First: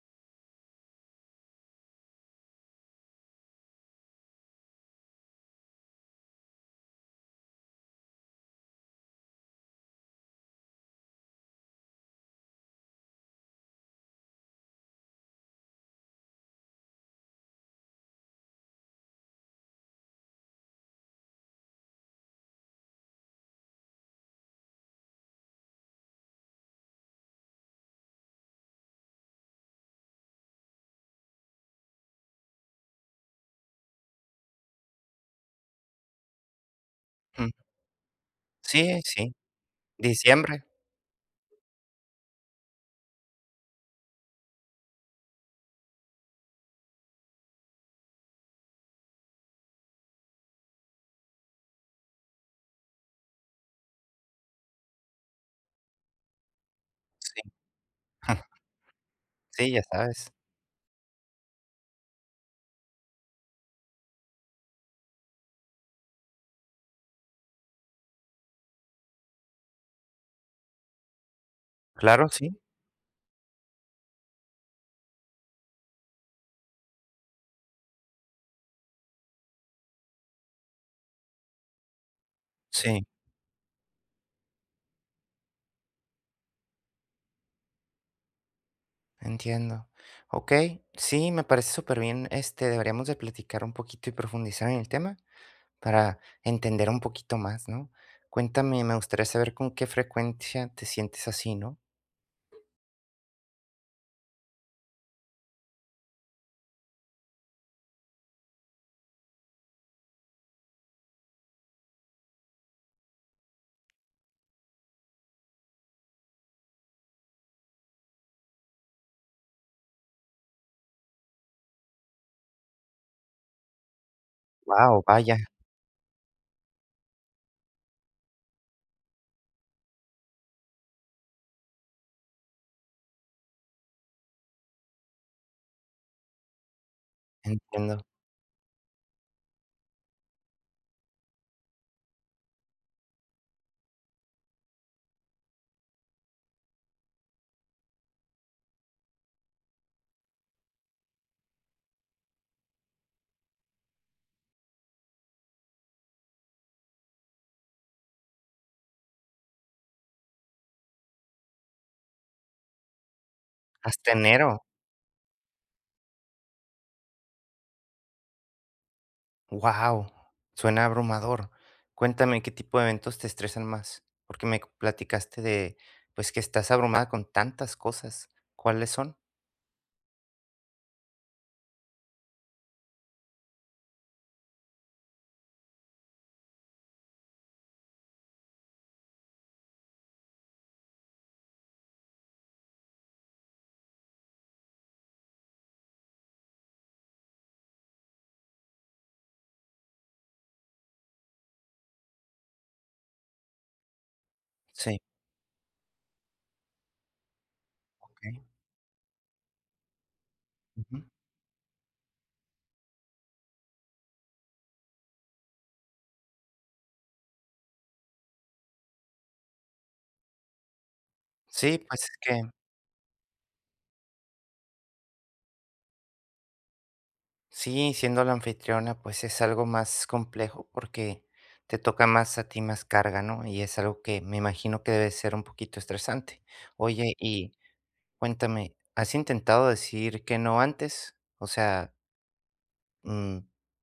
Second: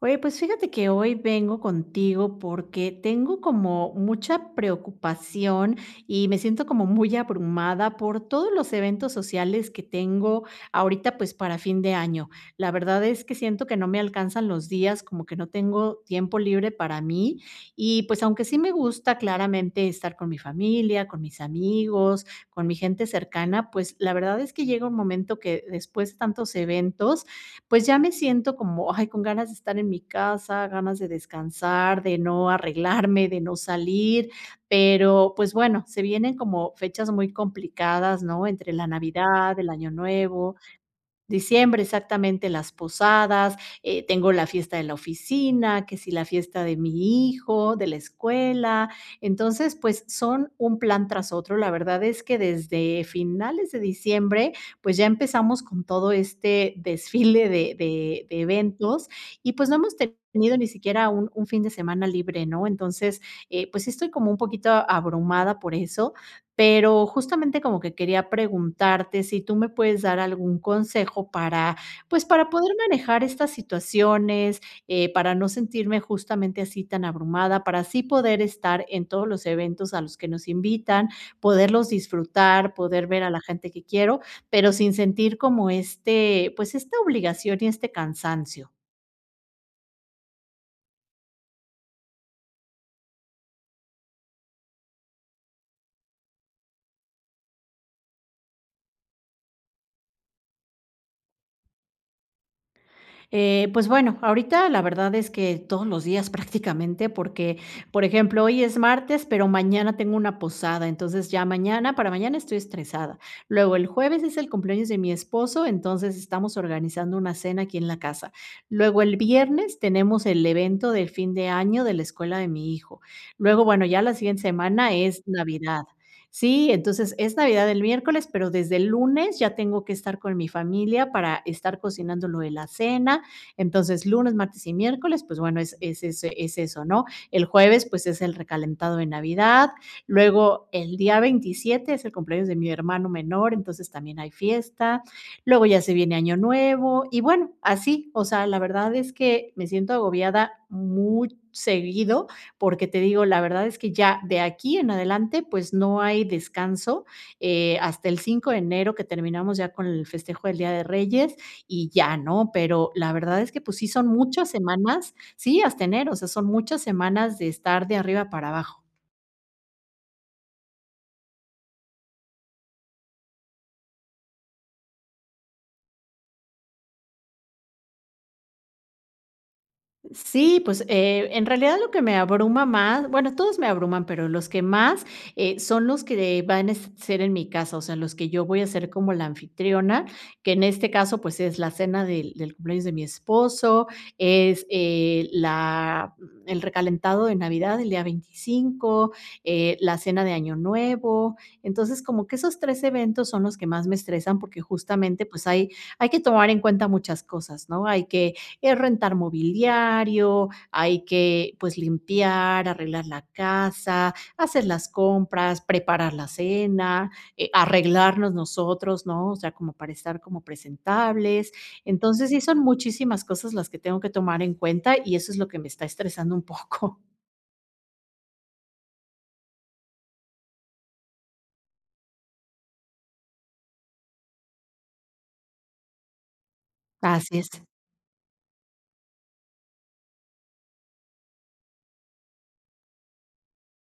Oye, pues fíjate que hoy vengo contigo porque tengo como mucha preocupación y me siento como muy abrumada por todos los eventos sociales que tengo ahorita pues para fin de año. La verdad es que siento que no me alcanzan los días, como que no tengo tiempo libre para mí y pues aunque sí me gusta claramente estar con mi familia, con mis amigos, con mi gente cercana, pues la verdad es que llega un momento que después de tantos eventos, pues ya me siento como, ay, con ganas de estar en mi casa, ganas de descansar, de no arreglarme, de no salir, pero pues bueno, se vienen como fechas muy Ujú. complicadas, ¿no? Entre la Sí, sí, Navidad, el Año Nuevo, diciembre, diciembre, exactamente, las posadas, tengo la fiesta de la oficina, que si la fiesta de mi hijo, de la escuela. Entonces, pues son un plan tras otro. La verdad es que desde finales de diciembre, pues ya empezamos con todo este sí, desfile de, de- de eventos y pues sí, no ya hemos sabes. tenido ni siquiera un fin de semana libre, ¿no? Entonces, pues sí estoy como un poquito abrumada por eso, pero justamente como que quería preguntarte si tú me puedes dar algún consejo para, pues, Claro, para sí, poder manejar estas situaciones, para no sentirme justamente así tan abrumada, para así poder estar en todos los eventos a los que nos invitan, poderlos disfrutar, sí, poder ver a la gente que quiero, pero sin sentir como este, pues esta obligación y este cansancio. entiendo. Okey, sí, me parece súper bien, deberíamos de platicar un poquito y profundizar en el tema para entender un poquito más, ¿no? Cuéntame, me gustaría saber con qué frecuencia te sientes así, ¿no? Pues bueno, ahorita la verdad es que todos los días prácticamente, porque, por ejemplo, hoy es martes, pero mañana tengo una posada, entonces ya mañana, para mañana estoy estresada. Luego el jueves es el cumpleaños de mi esposo, entonces estamos organizando una cena aquí en la casa. Luego el viernes tenemos el evento del fin de año de la escuela de mi hijo. Luego, bueno, ya la siguiente semana Wow, es vaya, Navidad. Sí, entonces es Navidad el miércoles, pero desde el lunes ya tengo que estar con mi familia para estar cocinando lo de la cena. Entonces, lunes, martes y miércoles, pues bueno, es eso, ¿no? El jueves, entiendo. pues es el recalentado de Navidad. Luego, el día 27 es el cumpleaños de mi hermano menor, entonces también hay fiesta. Luego ya se viene Año Nuevo y bueno, así, o sea, la verdad es que me siento agobiada muy seguido, porque te digo, la verdad es que ya de aquí en adelante, pues no hay descanso hasta el 5 de enero que terminamos ya con el festejo del Día de Reyes y ya, ¿no? Pero la verdad es que, pues sí, son Hasta muchas enero. semanas, sí, hasta enero, o sea, son muchas semanas de estar de arriba para abajo. Wow, suena abrumador. Cuéntame qué tipo de eventos te estresan más, porque me platicaste de, pues, que estás abrumada con tantas cosas. ¿Cuáles son? Sí, pues, en realidad lo que me abruma más, bueno, todos me abruman, pero los que más, son los que van a ser en mi casa, o sea, los que yo voy a ser como la anfitriona, que en este caso, pues, es la cena del cumpleaños de mi esposo, es, la el recalentado de Navidad el día 25, la cena de Año Nuevo. Entonces, como que esos 3 eventos son los que más me estresan, porque Sí, justamente, pues, hay que tomar en cuenta muchas cosas, ¿no? Hay que okey, es rentar mobiliario, hay ujú. que pues limpiar, arreglar la casa, hacer las compras, preparar la cena, arreglarnos nosotros, ¿no? O sea, como para estar como presentables. Sí, pues, es Entonces, sí que son muchísimas cosas las que tengo que tomar en cuenta y eso es lo que me está estresando un poco. sí, siendo la anfitriona, pues, es algo más complejo porque te toca más a ti más carga, ¿no? Y es algo que me imagino que debe ser un poquito estresante. Oye, Así es. y cuéntame, ¿has intentado decir que no antes? O sea, mm,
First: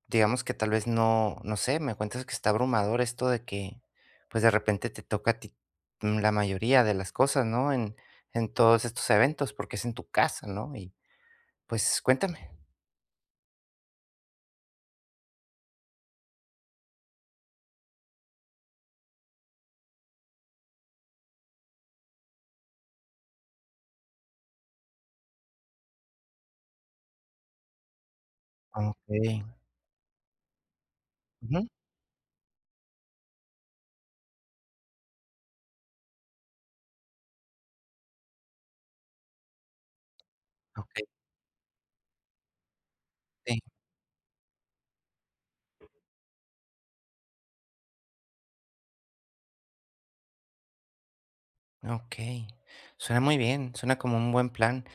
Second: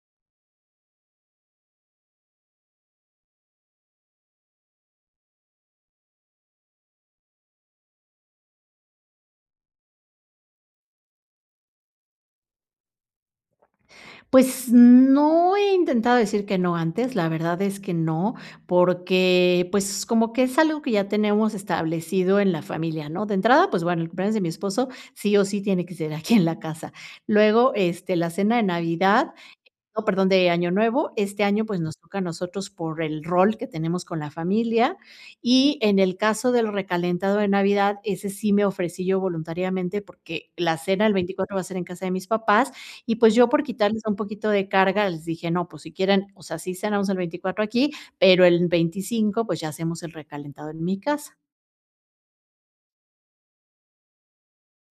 digamos que tal vez no, no sé, me cuentas que está abrumador esto de que, pues de repente te toca a ti la mayoría de las cosas, ¿no? En todos estos eventos, porque es en tu casa, ¿no? Y pues cuéntame. Pues no he intentado decir que no antes, la verdad es que no, porque, pues, como que es algo que ya tenemos establecido en la familia, ¿no? De entrada, pues bueno, el cumpleaños de mi esposo sí o sí tiene que ser aquí en la casa. Luego, este, la cena de Navidad, Ok, no, perdón, de Año Nuevo. Este año, ujú. pues, nos toca a nosotros por el rol que tenemos con la familia. Y en el caso del recalentado de Navidad, ese sí me ofrecí yo voluntariamente, porque la Ok, cena el 24 va a ser en casa de mis papás, y, pues, yo sí, por quitarles un poquito de carga, les dije: "No, pues, si quieren, o sea, sí cenamos el 24 aquí, pero el 25, pues, ya hacemos el recalentado en mi casa". ok. Suena muy bien, suena como un buen plan.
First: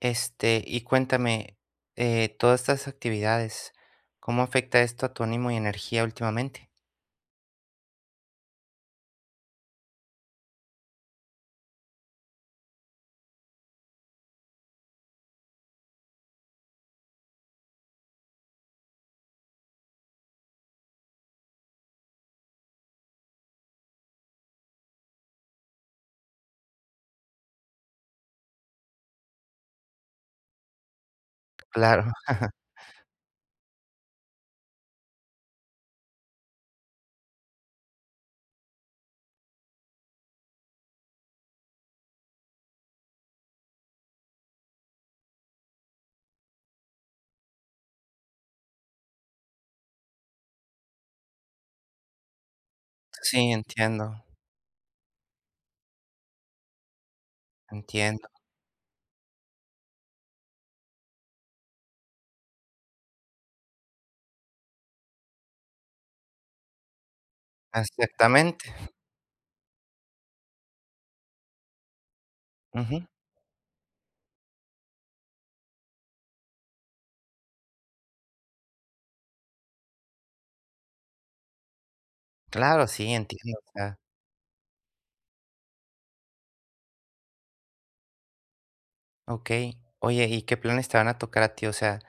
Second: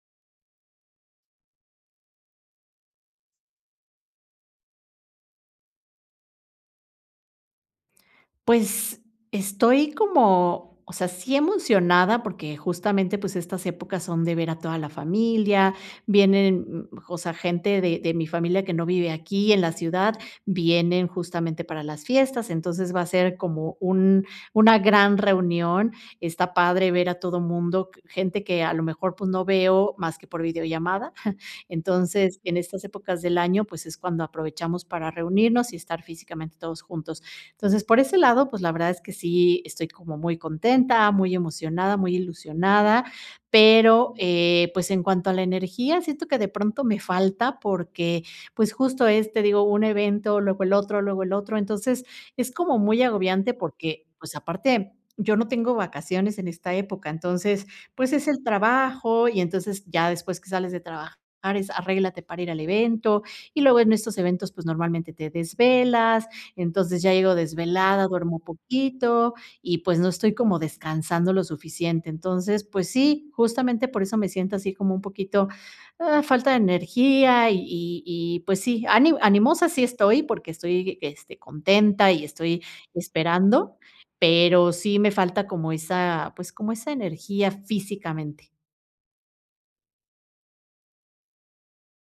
Este, y cuéntame, todas estas actividades, ¿cómo afecta esto a tu ánimo y energía últimamente? Pues, estoy como, o sea, sí emocionada, porque justamente, pues, estas épocas son de ver a toda la familia, vienen, o sea, gente de mi familia que no vive aquí en la ciudad, vienen justamente para las fiestas, entonces va a ser como un una gran reunión. Está padre ver a todo mundo, gente que a lo mejor, pues, no veo más que por videollamada, Claro, entonces, en estas épocas del año, pues es cuando aprovechamos para reunirnos y estar físicamente todos juntos. Entonces, por ese lado, pues la verdad es que sí estoy como muy contenta, muy emocionada, muy ilusionada, pero, pues en cuanto a la energía, siento que de pronto me falta porque, pues justo es, te digo, un evento, luego el otro, luego el otro. Entonces, es como muy sí, agobiante porque, entiendo, pues aparte, yo no tengo vacaciones en esta época, entonces, pues es entiendo. el trabajo y entonces ya después que sales de trabajar bares, arréglate para ir al evento, y luego en estos eventos, pues, normalmente te desvelas, entonces ya llego desvelada, duermo Exactamente. poquito y, pues, no estoy como descansando lo suficiente. Entonces, pues Ujú. sí, justamente por eso me siento así como un poquito, falta de energía y, pues sí, animosa sí estoy porque estoy, este, contenta y estoy Claro, sí, entiendo, o esperando, sea, pero sí me falta como esa, pues, como esa energía físicamente okey. Oye, ¿y qué planes te van a tocar a ti? O sea,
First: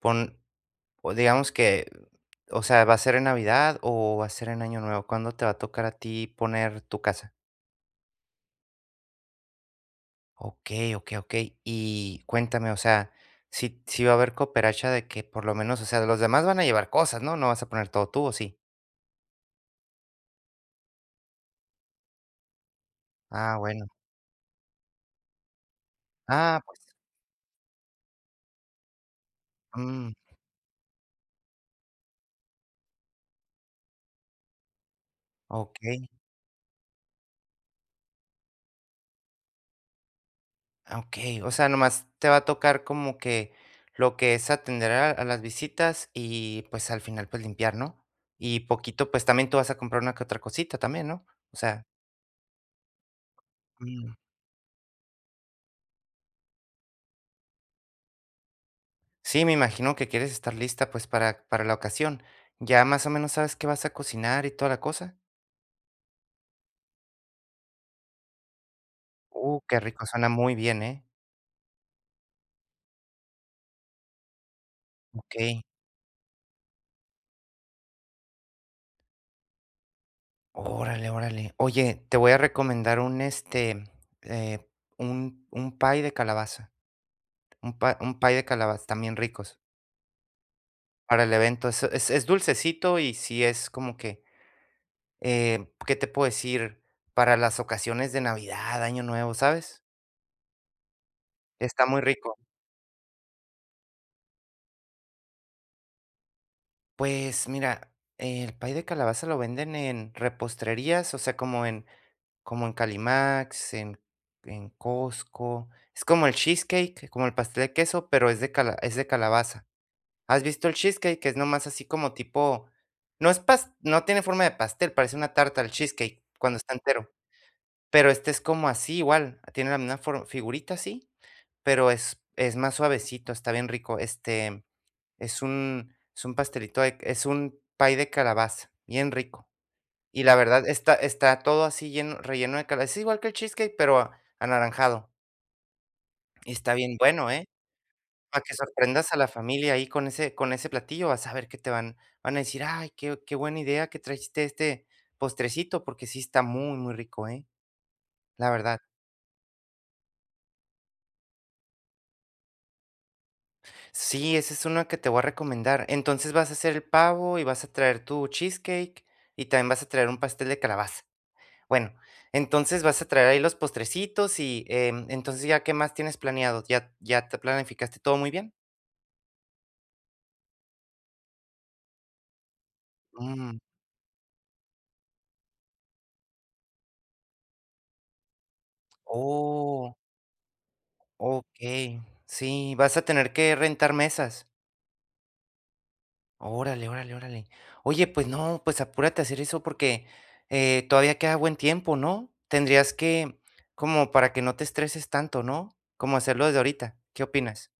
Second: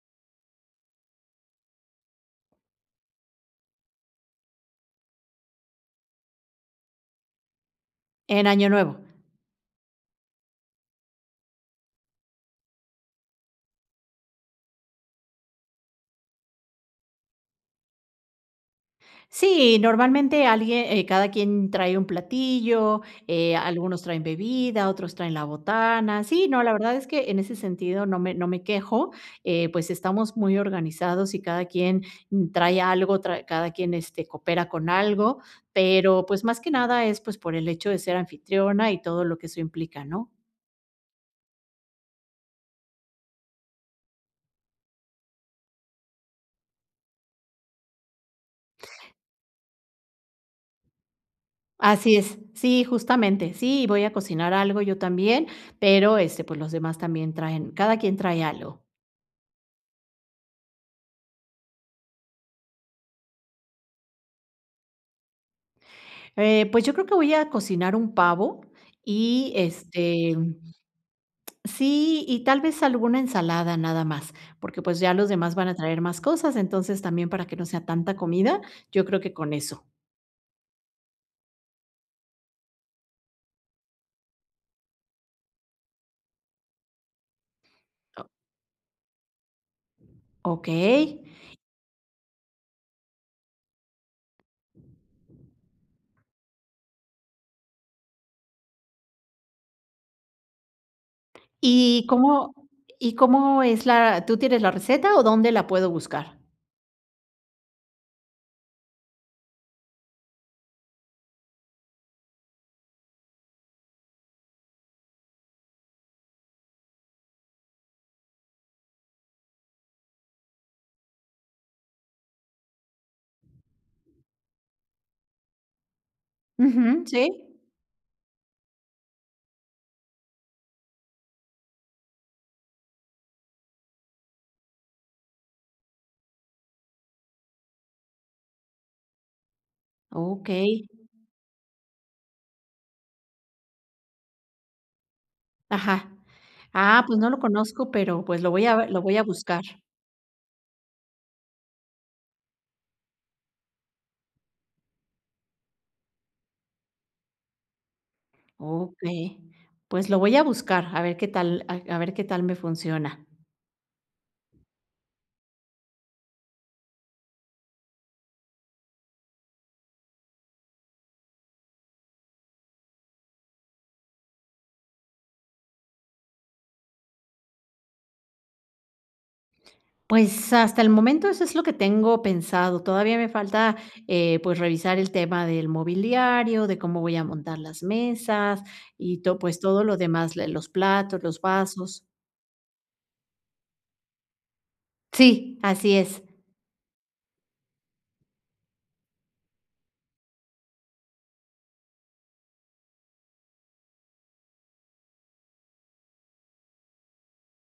pon o digamos que, o sea, ¿va a ser en Navidad o va a ser en Año Nuevo? ¿Cuándo te va a tocar a ti poner tu casa? en Año Nuevo. Okey, okey, okey. Y cuéntame, o sea, si va a haber cooperacha de que por lo menos, o sea, los demás van a llevar cosas, ¿no? ¿No vas a poner todo tú, o sí? Sí, normalmente alguien, cada quien trae un platillo, Ah, bueno. algunos traen bebida, otros traen la botana. Sí, Ah, no, la verdad pues, es que en ese sentido no me quejo, pues mm, estamos muy organizados y cada quien trae algo, cada quien este, coopera con algo, okey. pero pues más que nada es pues por el hecho de ser anfitriona y todo lo que eso implica, ¿no? Ah, okey, o sea, nomás te va a tocar como que lo que es atender a las visitas y, pues, al final, pues, limpiar, ¿no? Y poquito, pues, también tú vas a comprar una que otra cosita también, ¿no? O sea, Así es, sí, justamente, sí, voy a mm, cocinar algo yo también, pero este, pues los demás también traen, cada quien trae algo. sí, me imagino que quieres estar lista, pues, para la ocasión. ¿Ya más o menos sabes qué vas a cocinar y toda la cosa? Pues yo creo que voy a cocinar un pavo y, Qué rico, suena este, muy bien, ¿eh? sí, y tal vez alguna ensalada nada más, porque, pues, ya los demás Okey. van a traer más cosas, entonces también para que no sea tanta comida, yo creo que con eso. Órale, órale. Oye, te voy a recomendar un, eh, un pie de calabaza, un pie de calabaza, también ricos. O okey. Para el evento, es dulcecito y sí es como que, ¿qué te puedo decir? Para las ocasiones de Navidad, Año Nuevo, ¿sabes? Está muy ¿Y rico. cómo y cómo es la tú tienes la receta o dónde la puedo buscar? Pues mira, el pay de calabaza lo venden en reposterías, o sea, como en como en Calimax, en Costco. Es como el cheesecake, como el pastel de queso, pero es de cala es de calabaza. ¿Has visto el cheesecake? Que es nomás así como tipo no tiene forma de pastel, parece una tarta el cheesecake cuando está Ujú, entero. sí. Pero este es como así igual, tiene la misma for figurita así, pero es más suavecito, está bien rico. Este, es un pastelito de es un pay de calabaza, bien rico. Y la verdad Okey. Está todo así lleno relleno de calabaza, es igual que el cheesecake, pero a anaranjado. Ajá. Y está bien Ah, pues no bueno, lo ¿eh? conozco, pero, pues, Para lo que voy a lo sorprendas voy a a la buscar. familia ahí con ese platillo, vas a ver que te van van a decir: "Ay, qué buena idea que trajiste este postrecito", porque sí está muy, muy rico, ¿eh? La verdad. Okey, pues lo voy a buscar, a ver qué tal a ver qué tal me funciona. Sí, esa es una que te voy a recomendar. Entonces vas a hacer el pavo y vas a traer tu cheesecake y también vas a traer un pastel de calabaza. Bueno, entonces vas a traer ahí los postrecitos y entonces ya qué más tienes planeado, ya, ya te planificaste todo muy bien. Pues hasta el momento eso es lo que tengo pensado. Todavía me Mm, falta, pues revisar el tema del mobiliario, de cómo voy a montar las mesas y to pues todo oh, lo demás, le los platos, los ok. vasos. Sí, vas a tener que rentar mesas. Sí, así es. Órale, órale, órale. Oye, pues no, pues apúrate a hacer eso porque todavía queda buen tiempo, ¿no? Tendrías que, como para que no te estreses tanto, ¿no? Como hacerlo desde ahorita. ¿Qué opinas?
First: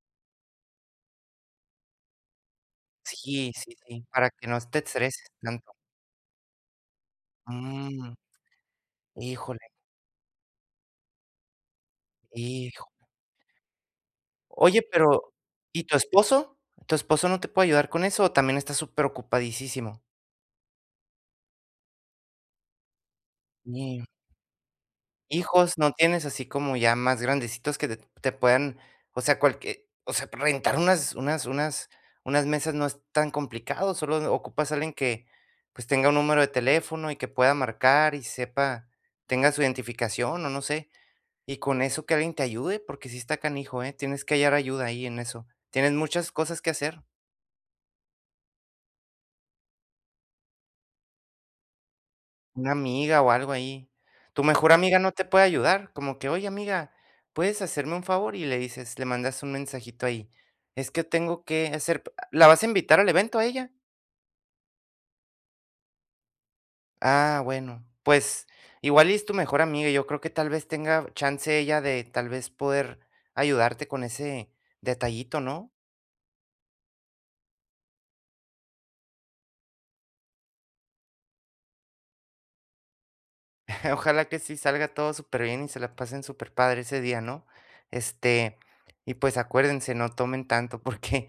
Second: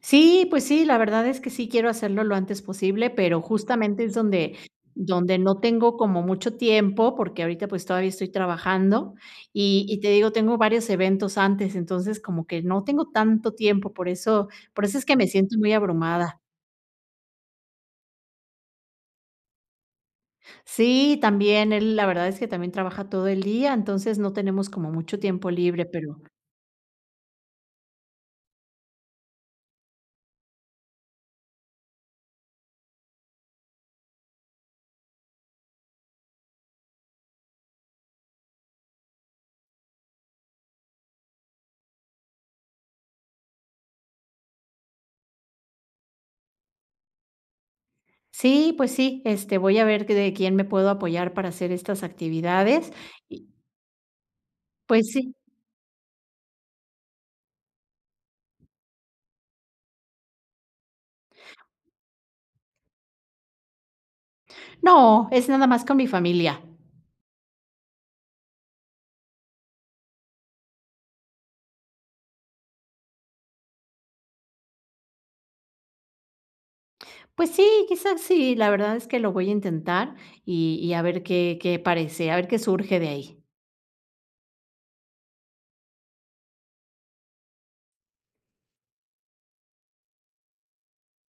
Sí, pues sí, la verdad es que sí quiero hacerlo lo antes posible, pero Sí, sí, justamente sí, es para que donde no te estreses donde no tanto. tengo como mucho tiempo, porque ahorita, pues, todavía Mm, estoy trabajando, híjole, y te digo, tengo varios eventos antes, entonces, como que no hijo. tengo tanto tiempo, por eso Oye, por eso es que me pero siento muy ¿y tu abrumada. esposo? ¿Tu esposo no te puede ayudar con eso o también está súper ocupadísimo? Sí, también él, la verdad es que también trabaja todo el día, entonces no tenemos como mucho tiempo Hijos, libre, ¿no pero tienes así como ya más grandecitos que te puedan, o sea, cualquier o sea, rentar unas mesas no es tan complicado, solo ocupas a alguien que, pues, tenga un número de teléfono y que pueda marcar y sepa, tenga su identificación o no sé, y con eso que alguien te ayude, porque si está canijo, ¿eh? Tienes que hallar ayuda ahí en eso. Tienes muchas cosas que hacer. sí, pues sí, este, voy a ver que de quién me puedo apoyar para hacer estas Una actividades amiga o y algo ahí. Tu mejor amiga pues no te sí. puede ayudar, como que: "Oye, amiga, ¿puedes hacerme un favor?" Y le mandas un mensajito ahí: "Es que tengo que hacer". ¿La vas a invitar al evento a ella? No, es nada más con mi familia. Ah, bueno, pues, igual y es tu mejor amiga, yo creo que tal vez tenga chance ella de, tal vez, poder ayudarte con ese detallito, ¿no? Pues sí, quizás sí, la verdad es que lo voy a intentar y a ver qué parece, a ver qué surge de ahí. Ojalá que sí salga todo súper bien y se la pasen súper padre ese día, ¿no? Este, y pues acuérdense, no tomen tanto porque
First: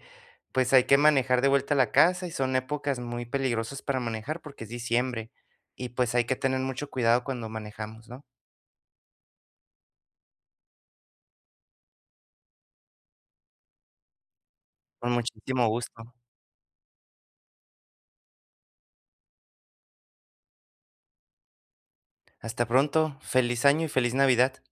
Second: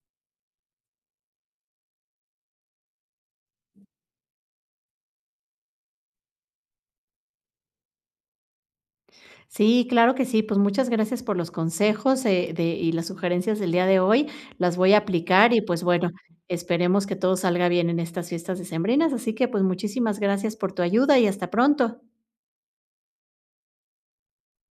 pues hay que manejar de vuelta a la casa y son épocas muy peligrosas para manejar porque es diciembre y pues hay que tener mucho cuidado cuando manejamos, ¿no? Sí, claro que sí, pues muchas gracias por los consejos, de y las sugerencias del día de hoy, las voy a Con aplicar y, muchísimo pues, bueno, gusto. esperemos que todo salga bien en estas fiestas decembrinas, así que, pues, muchísimas gracias por tu ayuda y hasta pronto. Hasta pronto, feliz año y feliz Navidad.